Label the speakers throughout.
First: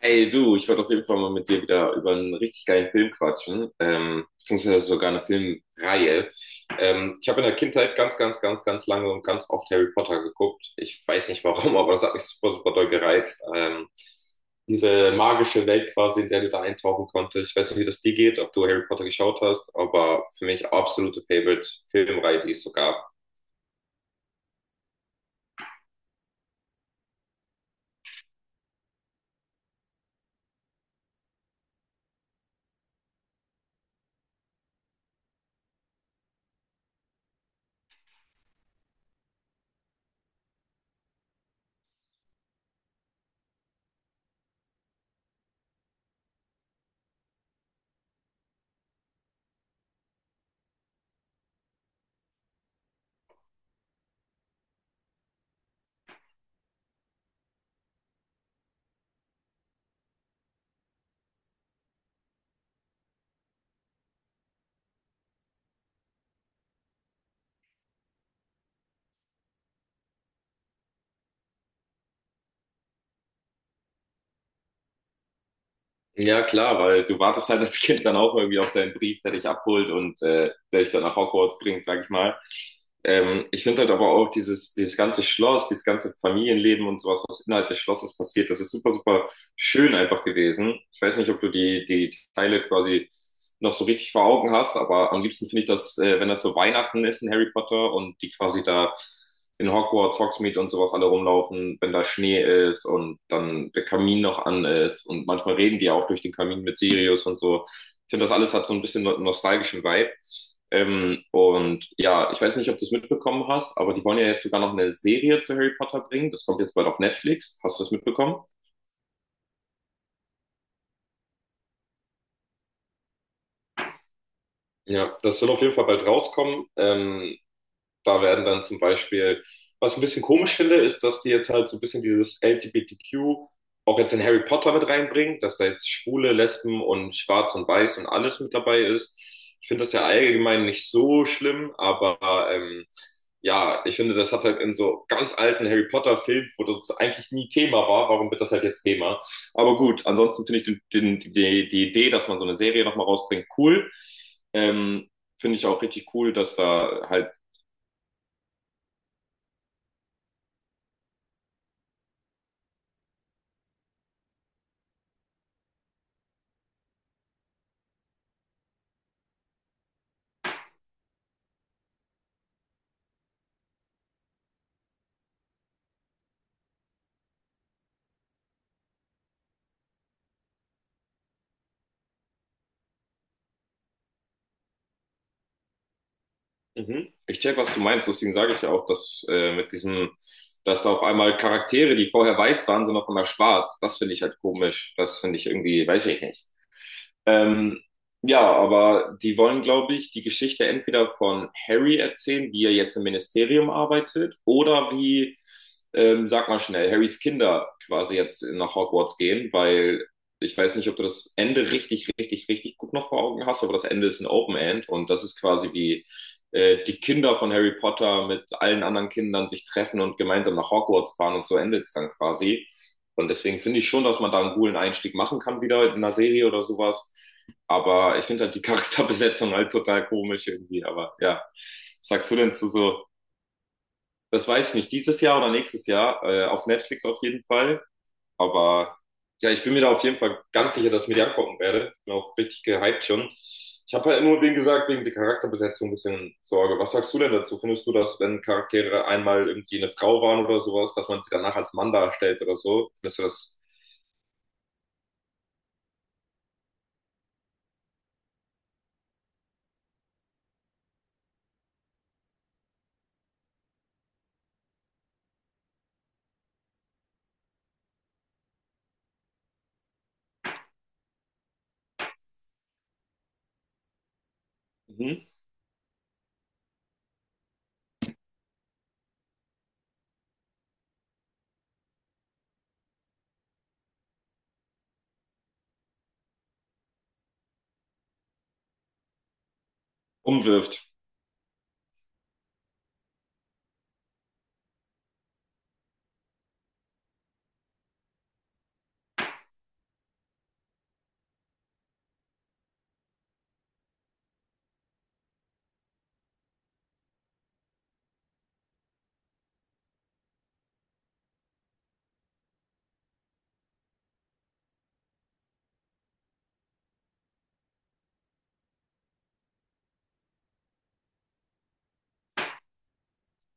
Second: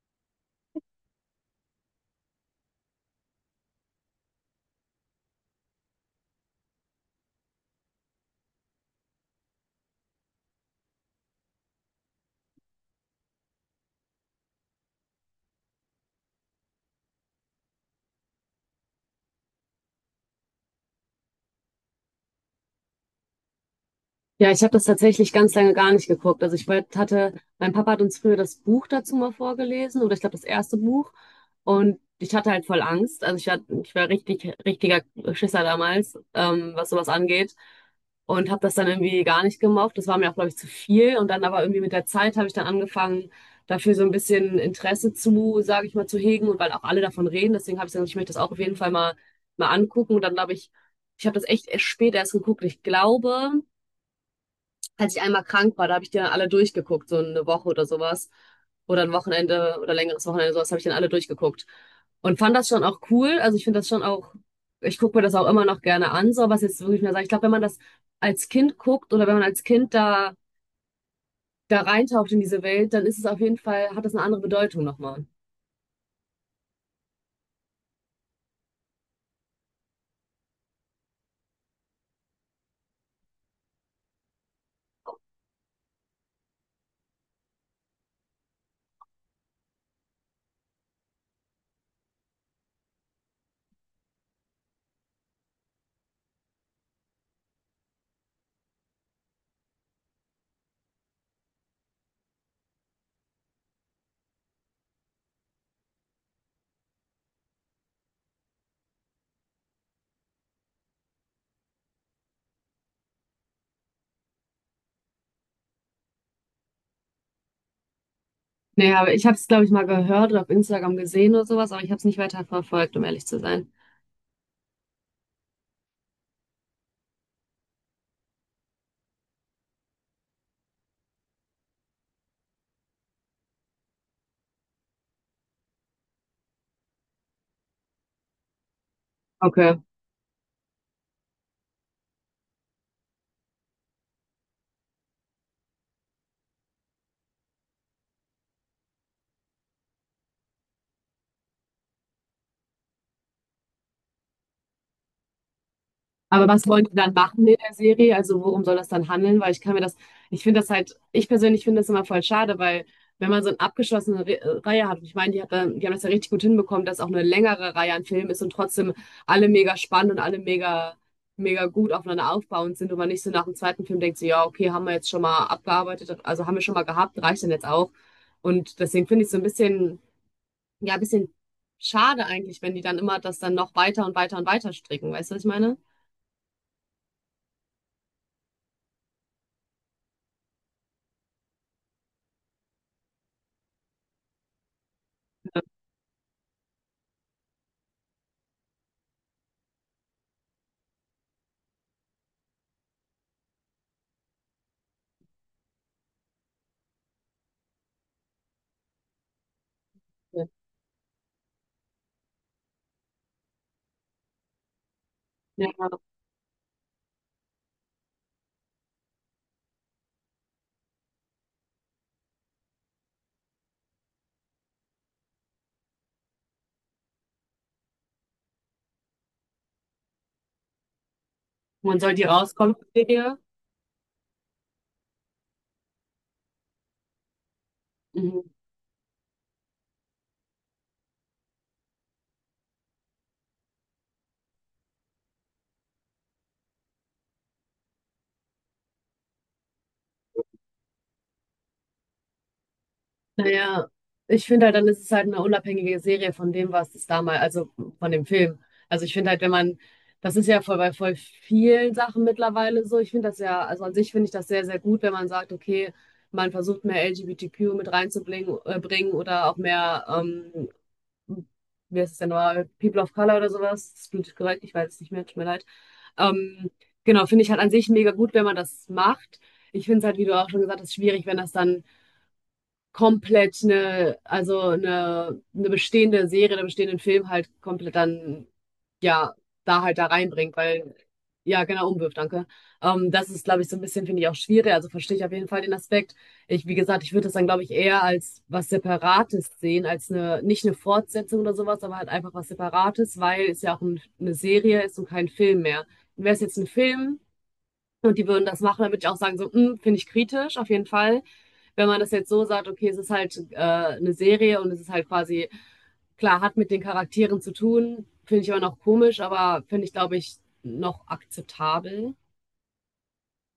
Speaker 1: Hey du, ich wollte auf jeden Fall mal mit dir wieder über einen richtig geilen Film quatschen, beziehungsweise sogar eine Filmreihe. Ich habe in der Kindheit ganz lange und ganz oft Harry Potter geguckt. Ich weiß nicht warum, aber das hat mich super, super doll gereizt. Diese magische Welt quasi, in der du da eintauchen konntest. Ich weiß nicht, wie das dir geht, ob du Harry Potter geschaut hast, aber für mich absolute Favorite-Filmreihe, die es so gab.
Speaker 2: Ja, ich habe das tatsächlich ganz lange gar nicht geguckt. Also hatte, mein Papa hat uns früher das Buch dazu mal vorgelesen oder ich glaube das erste Buch und ich hatte halt voll Angst. Also ich war richtig, richtiger Schisser damals, was sowas angeht und habe das dann irgendwie gar nicht gemocht. Das war mir auch, glaube ich, zu viel und dann aber irgendwie mit der Zeit habe ich dann angefangen, dafür so ein bisschen Interesse zu, sage ich mal, zu hegen und weil auch alle davon reden. Deswegen habe ich gesagt, ich möchte das auch auf jeden Fall mal angucken und dann glaube ich, ich habe das echt erst spät erst geguckt. Ich glaube, als ich einmal krank war, da habe ich die dann alle durchgeguckt, so eine Woche oder sowas. Oder ein Wochenende oder längeres Wochenende, sowas habe ich dann alle durchgeguckt. Und fand das schon auch cool. Also ich finde das schon auch, ich gucke mir das auch immer noch gerne an, so was jetzt wirklich mehr sagen. Ich glaube, wenn man das als Kind guckt oder wenn man als Kind da reintaucht in diese Welt, dann ist es auf jeden Fall, hat das eine andere Bedeutung nochmal.
Speaker 1: Ja, klar, weil du wartest halt als Kind dann auch irgendwie auf deinen Brief, der dich abholt und der dich dann nach Hogwarts bringt, sag ich mal. Ich finde halt aber auch dieses ganze Schloss, dieses ganze Familienleben und sowas, was innerhalb des Schlosses passiert, das ist super, super schön einfach gewesen. Ich weiß nicht, ob du die Teile quasi noch so richtig vor Augen hast, aber am liebsten finde ich das, wenn das so Weihnachten ist in Harry Potter und die quasi da in Hogwarts, Hogsmeade und sowas alle rumlaufen, wenn da Schnee ist und dann der Kamin noch an ist und manchmal reden die auch durch den Kamin mit Sirius und so. Ich finde, das alles hat so ein bisschen nostalgischen Vibe. Und ja, ich weiß nicht, ob du es mitbekommen hast, aber die wollen ja jetzt sogar noch eine Serie zu Harry Potter bringen. Das kommt jetzt bald auf Netflix. Hast du das mitbekommen?
Speaker 2: Nee, aber ich habe es, glaube ich, mal gehört oder auf Instagram gesehen oder sowas, aber ich habe es nicht weiter verfolgt, um ehrlich zu sein.
Speaker 1: Ja, das soll auf jeden Fall bald rauskommen. Da werden dann zum Beispiel, was ich ein bisschen komisch finde, ist, dass die jetzt halt so ein bisschen dieses LGBTQ auch jetzt in Harry Potter mit reinbringen, dass da jetzt Schwule, Lesben und Schwarz und Weiß und alles mit dabei ist. Ich
Speaker 2: Okay.
Speaker 1: finde das ja allgemein nicht so schlimm, aber ja, ich finde, das hat halt in so ganz alten Harry Potter-Filmen, wo das eigentlich nie Thema war, warum wird das halt jetzt Thema? Aber gut, ansonsten finde ich die Idee, dass man so eine Serie nochmal rausbringt, cool. Ähm, finde ich auch richtig cool,
Speaker 2: Aber
Speaker 1: dass
Speaker 2: was wollen
Speaker 1: da
Speaker 2: die dann
Speaker 1: halt.
Speaker 2: machen in der Serie? Also worum soll das dann handeln? Weil ich kann mir das, ich finde das halt, ich persönlich finde das immer voll schade, weil wenn man so eine abgeschlossene Re Reihe hat, und ich meine, die hat dann, die haben das ja richtig gut hinbekommen, dass auch eine längere Reihe an Filmen ist und trotzdem alle mega spannend und alle mega gut aufeinander aufbauend sind und man nicht so nach dem zweiten Film denkt, so, ja, okay, haben wir jetzt schon mal abgearbeitet, also haben wir schon mal gehabt, reicht dann jetzt auch. Und deswegen finde ich es so ein ja, ein bisschen schade eigentlich, wenn die dann immer das dann noch weiter und weiter und weiter stricken. Weißt du, was ich meine?
Speaker 1: Mhm. Ich check, was du meinst, deswegen sage ich ja auch, dass mit dass da auf einmal Charaktere, die vorher weiß waren, sind auf einmal schwarz. Das finde ich halt komisch. Das finde ich irgendwie, weiß ich nicht. Ähm, ja, aber die wollen, glaube ich, die Geschichte entweder von Harry erzählen, wie er jetzt im Ministerium arbeitet, oder wie, sag mal schnell, Harrys Kinder quasi jetzt nach Hogwarts gehen, weil
Speaker 2: Ja.
Speaker 1: ich weiß nicht, ob du das Ende richtig gut noch vor Augen hast, aber das Ende ist ein Open End und das ist
Speaker 2: Ja.
Speaker 1: quasi wie die Kinder von Harry Potter mit allen anderen Kindern sich treffen und gemeinsam nach Hogwarts fahren und so endet es dann quasi. Und deswegen finde ich schon, dass man da einen coolen Einstieg machen kann, wieder in einer Serie oder sowas. Aber ich finde halt die Charakterbesetzung halt total komisch irgendwie. Aber ja,
Speaker 2: Wann
Speaker 1: was
Speaker 2: soll die
Speaker 1: sagst du denn zu
Speaker 2: rauskommen, die
Speaker 1: so,
Speaker 2: Serie?
Speaker 1: das weiß ich nicht, dieses Jahr oder nächstes Jahr, auf Netflix auf jeden Fall.
Speaker 2: Mhm.
Speaker 1: Aber ja, ich bin mir da auf jeden Fall ganz sicher, dass ich mir die angucken werde. Bin auch richtig gehypt schon. Ich habe halt nur, wie gesagt, wegen der Charakterbesetzung ein bisschen Sorge. Was sagst du denn dazu? Findest du, dass wenn Charaktere einmal irgendwie eine Frau waren oder sowas, dass man sie danach als Mann darstellt oder so? Findest du das?
Speaker 2: Naja, ich finde halt, dann ist es halt eine unabhängige Serie von dem, was es damals, also von dem Film. Also ich finde halt, wenn man, das ist ja voll bei voll vielen Sachen mittlerweile so. Ich finde das ja, also an sich finde ich das sehr, sehr gut, wenn man sagt, okay, man versucht mehr LGBTQ mit reinzubringen bringen oder auch mehr, wie heißt es denn nochmal, People of Color oder sowas. Das ist politisch korrekt, ich weiß es nicht mehr,
Speaker 1: Mhm.
Speaker 2: tut mir leid. Ähm, genau, finde ich halt an sich mega gut, wenn man das macht. Ich finde es halt, wie du auch schon gesagt hast, schwierig, wenn das dann komplett also eine bestehende Serie, einen bestehenden Film halt komplett ja, da halt da reinbringt,
Speaker 1: Umwirft.
Speaker 2: ja, genau, umwirft, danke. Das ist, glaube ich, so ein bisschen, finde ich, auch schwierig. Also verstehe ich auf jeden Fall den Aspekt. Ich, wie gesagt, ich würde das dann, glaube ich, eher als was Separates sehen, als eine, nicht eine Fortsetzung oder sowas, aber halt einfach was Separates, weil es ja auch ein, eine Serie ist und kein Film mehr. Wäre es jetzt ein Film, und die würden das machen, damit ich auch sagen, so, "Mm, finde ich kritisch, auf jeden Fall. Wenn man das jetzt so sagt, okay, es ist halt eine Serie und es ist halt quasi, klar, hat mit den Charakteren zu tun, finde ich aber noch komisch, aber finde ich, glaube ich, noch akzeptabel.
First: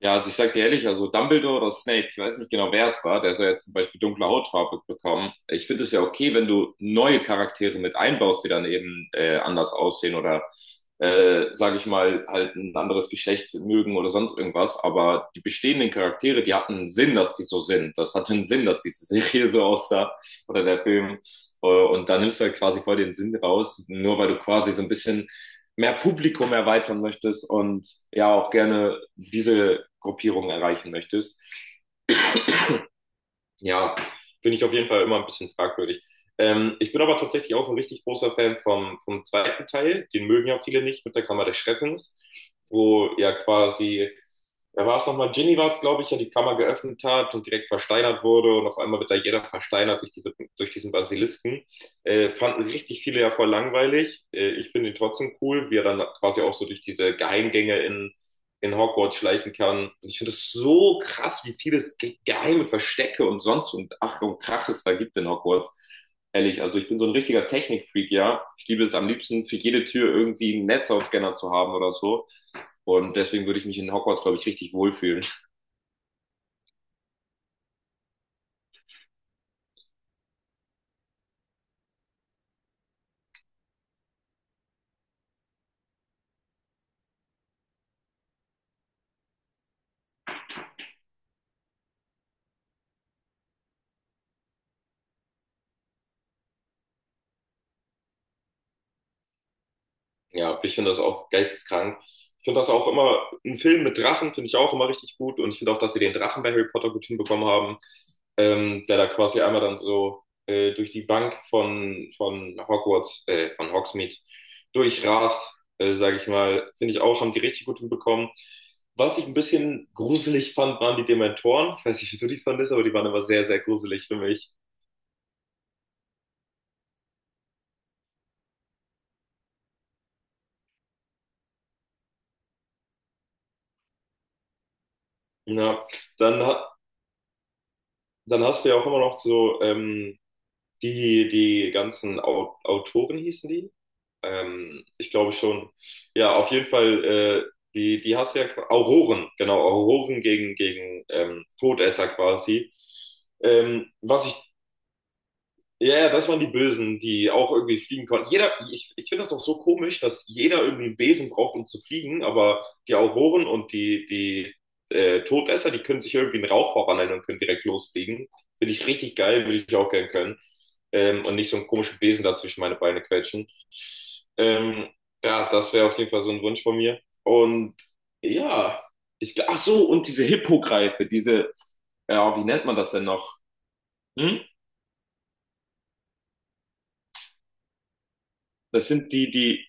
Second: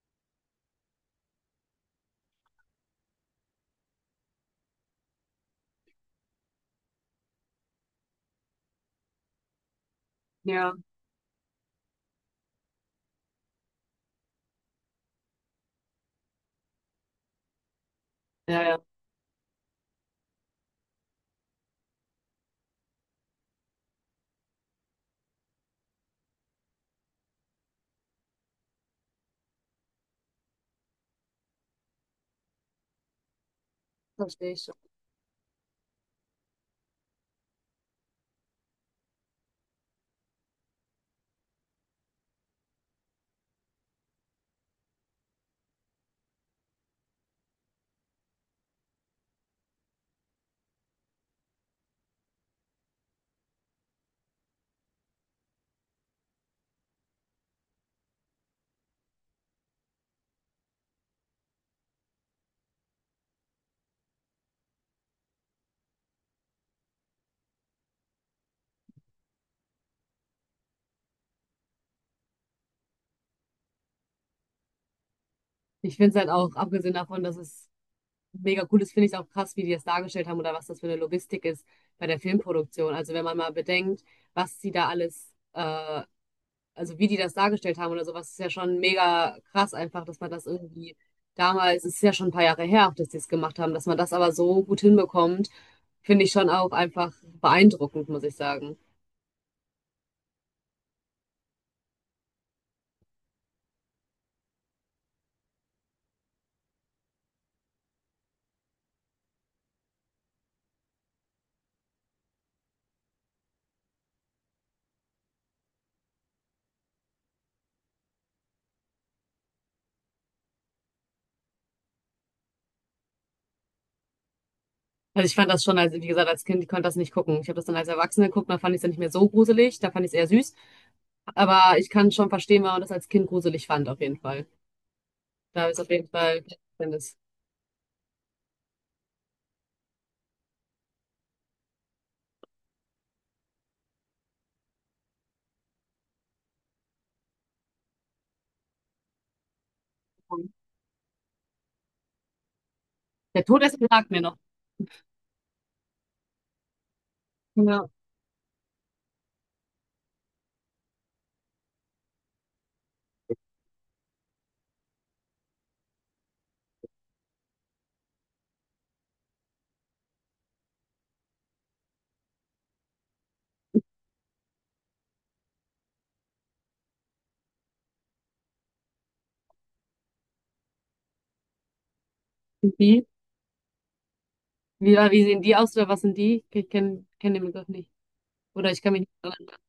Speaker 1: Ja, also ich sag dir ehrlich, also Dumbledore oder Snape, ich weiß nicht genau, wer es war, der soll jetzt zum Beispiel dunkle Hautfarbe bekommen. Ich finde es ja okay, wenn du neue Charaktere mit einbaust, die dann eben anders aussehen oder,
Speaker 2: Ja,
Speaker 1: sage ich mal, halt ein anderes Geschlecht mögen oder sonst irgendwas. Aber die bestehenden Charaktere, die hatten einen Sinn, dass die so sind. Das hatte einen Sinn,
Speaker 2: ja,
Speaker 1: dass diese Serie so aussah oder der Film. Und da nimmst du halt quasi voll den Sinn raus, nur weil du quasi so ein bisschen mehr Publikum erweitern möchtest und ja auch gerne diese Gruppierung erreichen möchtest. Ja,
Speaker 2: verstehe
Speaker 1: finde
Speaker 2: ich
Speaker 1: ich auf
Speaker 2: schon.
Speaker 1: jeden Fall immer ein bisschen fragwürdig. Ich bin aber tatsächlich auch ein richtig großer Fan vom zweiten Teil. Den mögen ja viele nicht mit der Kammer des Schreckens, wo ja quasi, da war es nochmal, Ginny war es, glaube ich, ja die Kammer geöffnet hat und direkt versteinert wurde und auf einmal wird da jeder versteinert durch, diese, durch diesen Basilisken. Fanden richtig viele ja voll langweilig. Ich finde ihn trotzdem cool, wie er dann quasi auch so durch diese Geheimgänge in Hogwarts schleichen kann. Und ich finde es so krass, wie viele geheime Verstecke und sonst und Ach und Krach es da gibt in Hogwarts. Ehrlich, also ich bin so ein richtiger Technikfreak, ja. Ich liebe es am liebsten, für jede Tür irgendwie einen Netzhautscanner zu haben oder so. Und deswegen würde ich mich in Hogwarts, glaube ich, richtig wohlfühlen.
Speaker 2: Ich finde es halt auch, abgesehen davon, dass es mega cool ist, finde ich es auch krass, wie die das dargestellt haben oder was das für eine Logistik ist bei der Filmproduktion. Also wenn man mal bedenkt, was sie da alles also wie die das dargestellt haben oder sowas, ist ja schon mega krass einfach, dass man das irgendwie damals, es ist ja schon ein paar Jahre her, auch dass die es gemacht haben, dass man das aber so gut hinbekommt, finde ich schon auch einfach beeindruckend, muss ich sagen.
Speaker 1: Ja, ich finde das auch geisteskrank. Ich finde das auch immer, ein Film mit Drachen finde ich auch immer richtig gut und ich finde auch, dass sie den Drachen bei Harry Potter gut hinbekommen haben, der da quasi einmal dann so durch die Bank von Hogwarts, von Hogsmeade durchrast, sage ich mal. Finde ich auch, haben die richtig gut hinbekommen. Was ich ein bisschen gruselig fand, waren die Dementoren. Ich weiß nicht, wie du die fandest, aber die waren immer sehr, sehr gruselig für mich.
Speaker 2: Also ich fand das schon, als, wie gesagt, als Kind, ich konnte das nicht gucken. Ich habe das dann als Erwachsene geguckt, da fand ich es dann nicht mehr so gruselig, da fand ich es eher süß. Aber ich kann schon verstehen, warum man das als Kind gruselig fand, auf jeden Fall. Da ist
Speaker 1: Ja,
Speaker 2: auf jeden
Speaker 1: dann,
Speaker 2: Fall
Speaker 1: ha-
Speaker 2: Verständnis.
Speaker 1: dann hast du ja auch immer noch so, die, die ganzen Autoren hießen die? Ich glaube schon. Ja, auf jeden Fall, die, die hast du ja Auroren, genau, Auroren gegen Todesser quasi.
Speaker 2: Der Todesser sagt mir
Speaker 1: Was
Speaker 2: noch.
Speaker 1: ich ja, ja, das waren die Bösen, die auch irgendwie
Speaker 2: Ja.
Speaker 1: fliegen konnten. Jeder, ich finde das auch so komisch, dass jeder irgendwie einen Besen braucht, um zu fliegen, aber die Auroren und die Todesser, die können sich irgendwie einen Rauch verwandeln und können direkt losfliegen. Finde ich richtig geil, würde ich auch gern können. Und nicht so einen komischen Besen da zwischen meine Beine quetschen. Ähm, ja, das wäre auf jeden Fall so ein Wunsch von mir. Und ja, ach so, und diese Hippogreife, diese, ja, wie nennt man
Speaker 2: Sind
Speaker 1: das denn
Speaker 2: die?
Speaker 1: noch? Hm?
Speaker 2: Wie sehen die aus oder was sind die? Ich kenne kenn kenn den Begriff nicht. Oder ich
Speaker 1: Das
Speaker 2: kann mich
Speaker 1: sind
Speaker 2: nicht
Speaker 1: die,
Speaker 2: erinnern.
Speaker 1: die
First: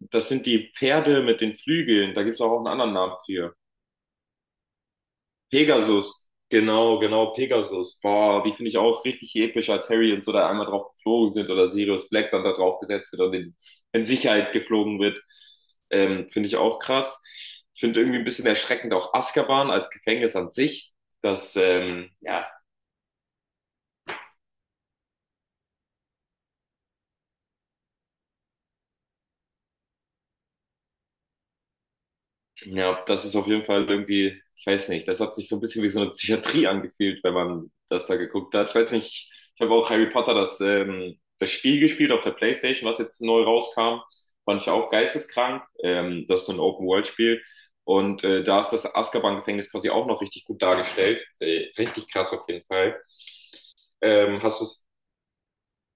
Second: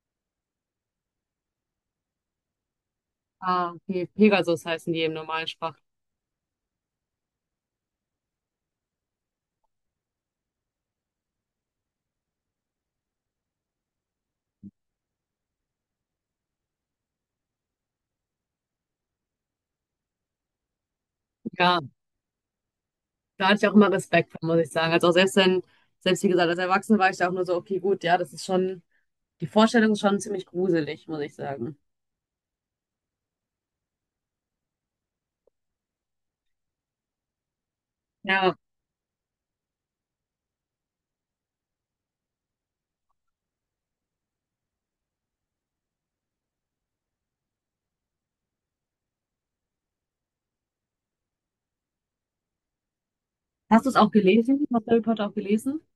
Speaker 1: Das sind die Pferde mit den Flügeln. Da gibt's auch einen anderen Namen für.
Speaker 2: Ah, okay. Pegasus heißen die im normalen Sprach.
Speaker 1: Pegasus. Genau, genau, Pegasus. Boah, die finde ich auch richtig episch, als Harry und so da einmal drauf geflogen sind oder Sirius Black dann da drauf gesetzt wird und in Sicherheit geflogen wird. Finde ich auch krass. Ich finde irgendwie ein bisschen erschreckend auch Azkaban als Gefängnis an sich.
Speaker 2: Ja,
Speaker 1: Ja,
Speaker 2: da hatte ich auch immer Respekt vor, muss ich sagen. Also auch selbst wenn, selbst wie gesagt, als Erwachsene war ich da auch nur so, okay, gut, ja, das ist schon, die Vorstellung ist schon ziemlich gruselig, muss ich sagen.
Speaker 1: ja, das ist auf jeden Fall irgendwie, ich weiß nicht, das hat sich so ein bisschen wie so eine Psychiatrie angefühlt, wenn man das da geguckt
Speaker 2: Ja.
Speaker 1: hat. Ich weiß nicht, ich habe auch Harry Potter das Spiel gespielt auf der PlayStation, was jetzt neu rauskam. Fand ich auch geisteskrank. Das ist so ein Open-World-Spiel. Und da ist das Azkaban-Gefängnis quasi auch noch richtig gut dargestellt. Richtig krass auf jeden Fall.
Speaker 2: Hast du es auch
Speaker 1: Hast
Speaker 2: gelesen?
Speaker 1: du
Speaker 2: Hast du Harry Potter auch gelesen?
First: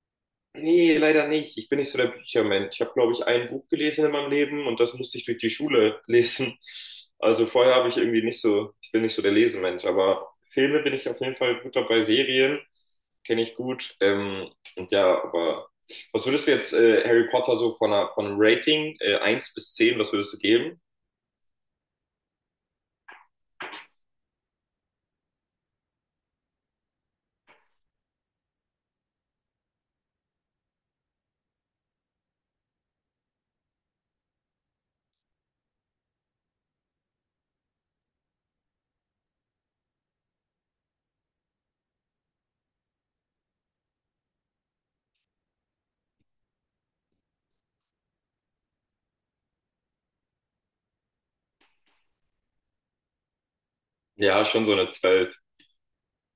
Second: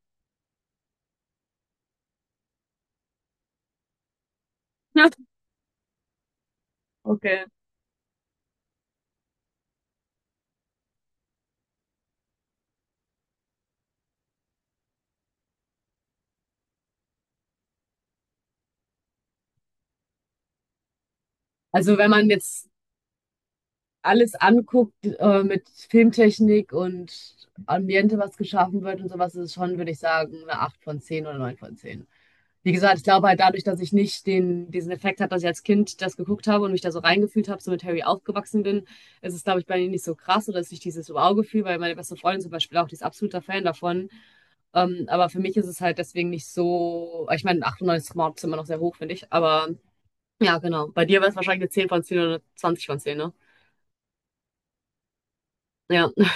Speaker 1: Nee, leider nicht. Ich bin nicht so der Büchermensch. Ich habe, glaube ich, ein Buch gelesen in meinem Leben und das
Speaker 2: Ja.
Speaker 1: musste ich durch die Schule lesen.
Speaker 2: Okay.
Speaker 1: Also vorher habe ich irgendwie nicht so, ich bin nicht so der Lesemensch, aber Filme bin ich auf jeden Fall gut dabei. Serien kenne ich gut. Und ja, aber was würdest du jetzt Harry Potter so von von einem Rating 1 bis 10 was würdest du geben?
Speaker 2: Also wenn man jetzt alles anguckt mit Filmtechnik und Ambiente, was geschaffen wird und sowas, ist es schon, würde ich sagen, eine 8 von 10 oder 9 von 10. Wie gesagt, ich glaube halt dadurch, dass ich nicht den, diesen Effekt hatte, dass ich als Kind das geguckt habe und mich da so reingefühlt habe, so mit Harry aufgewachsen bin, ist es, glaube ich, bei mir nicht so krass oder ist nicht dieses Wow-Gefühl, weil meine beste Freundin zum Beispiel auch, die ist absoluter Fan davon. Aber für mich ist es halt deswegen nicht so, ich meine, 98 Mord ist immer noch sehr hoch, finde ich, aber ja, genau. Bei dir wäre es wahrscheinlich eine 10 von 10 oder eine 20 von 10. Ne?
Speaker 1: Ja, schon so eine 12
Speaker 2: Ja.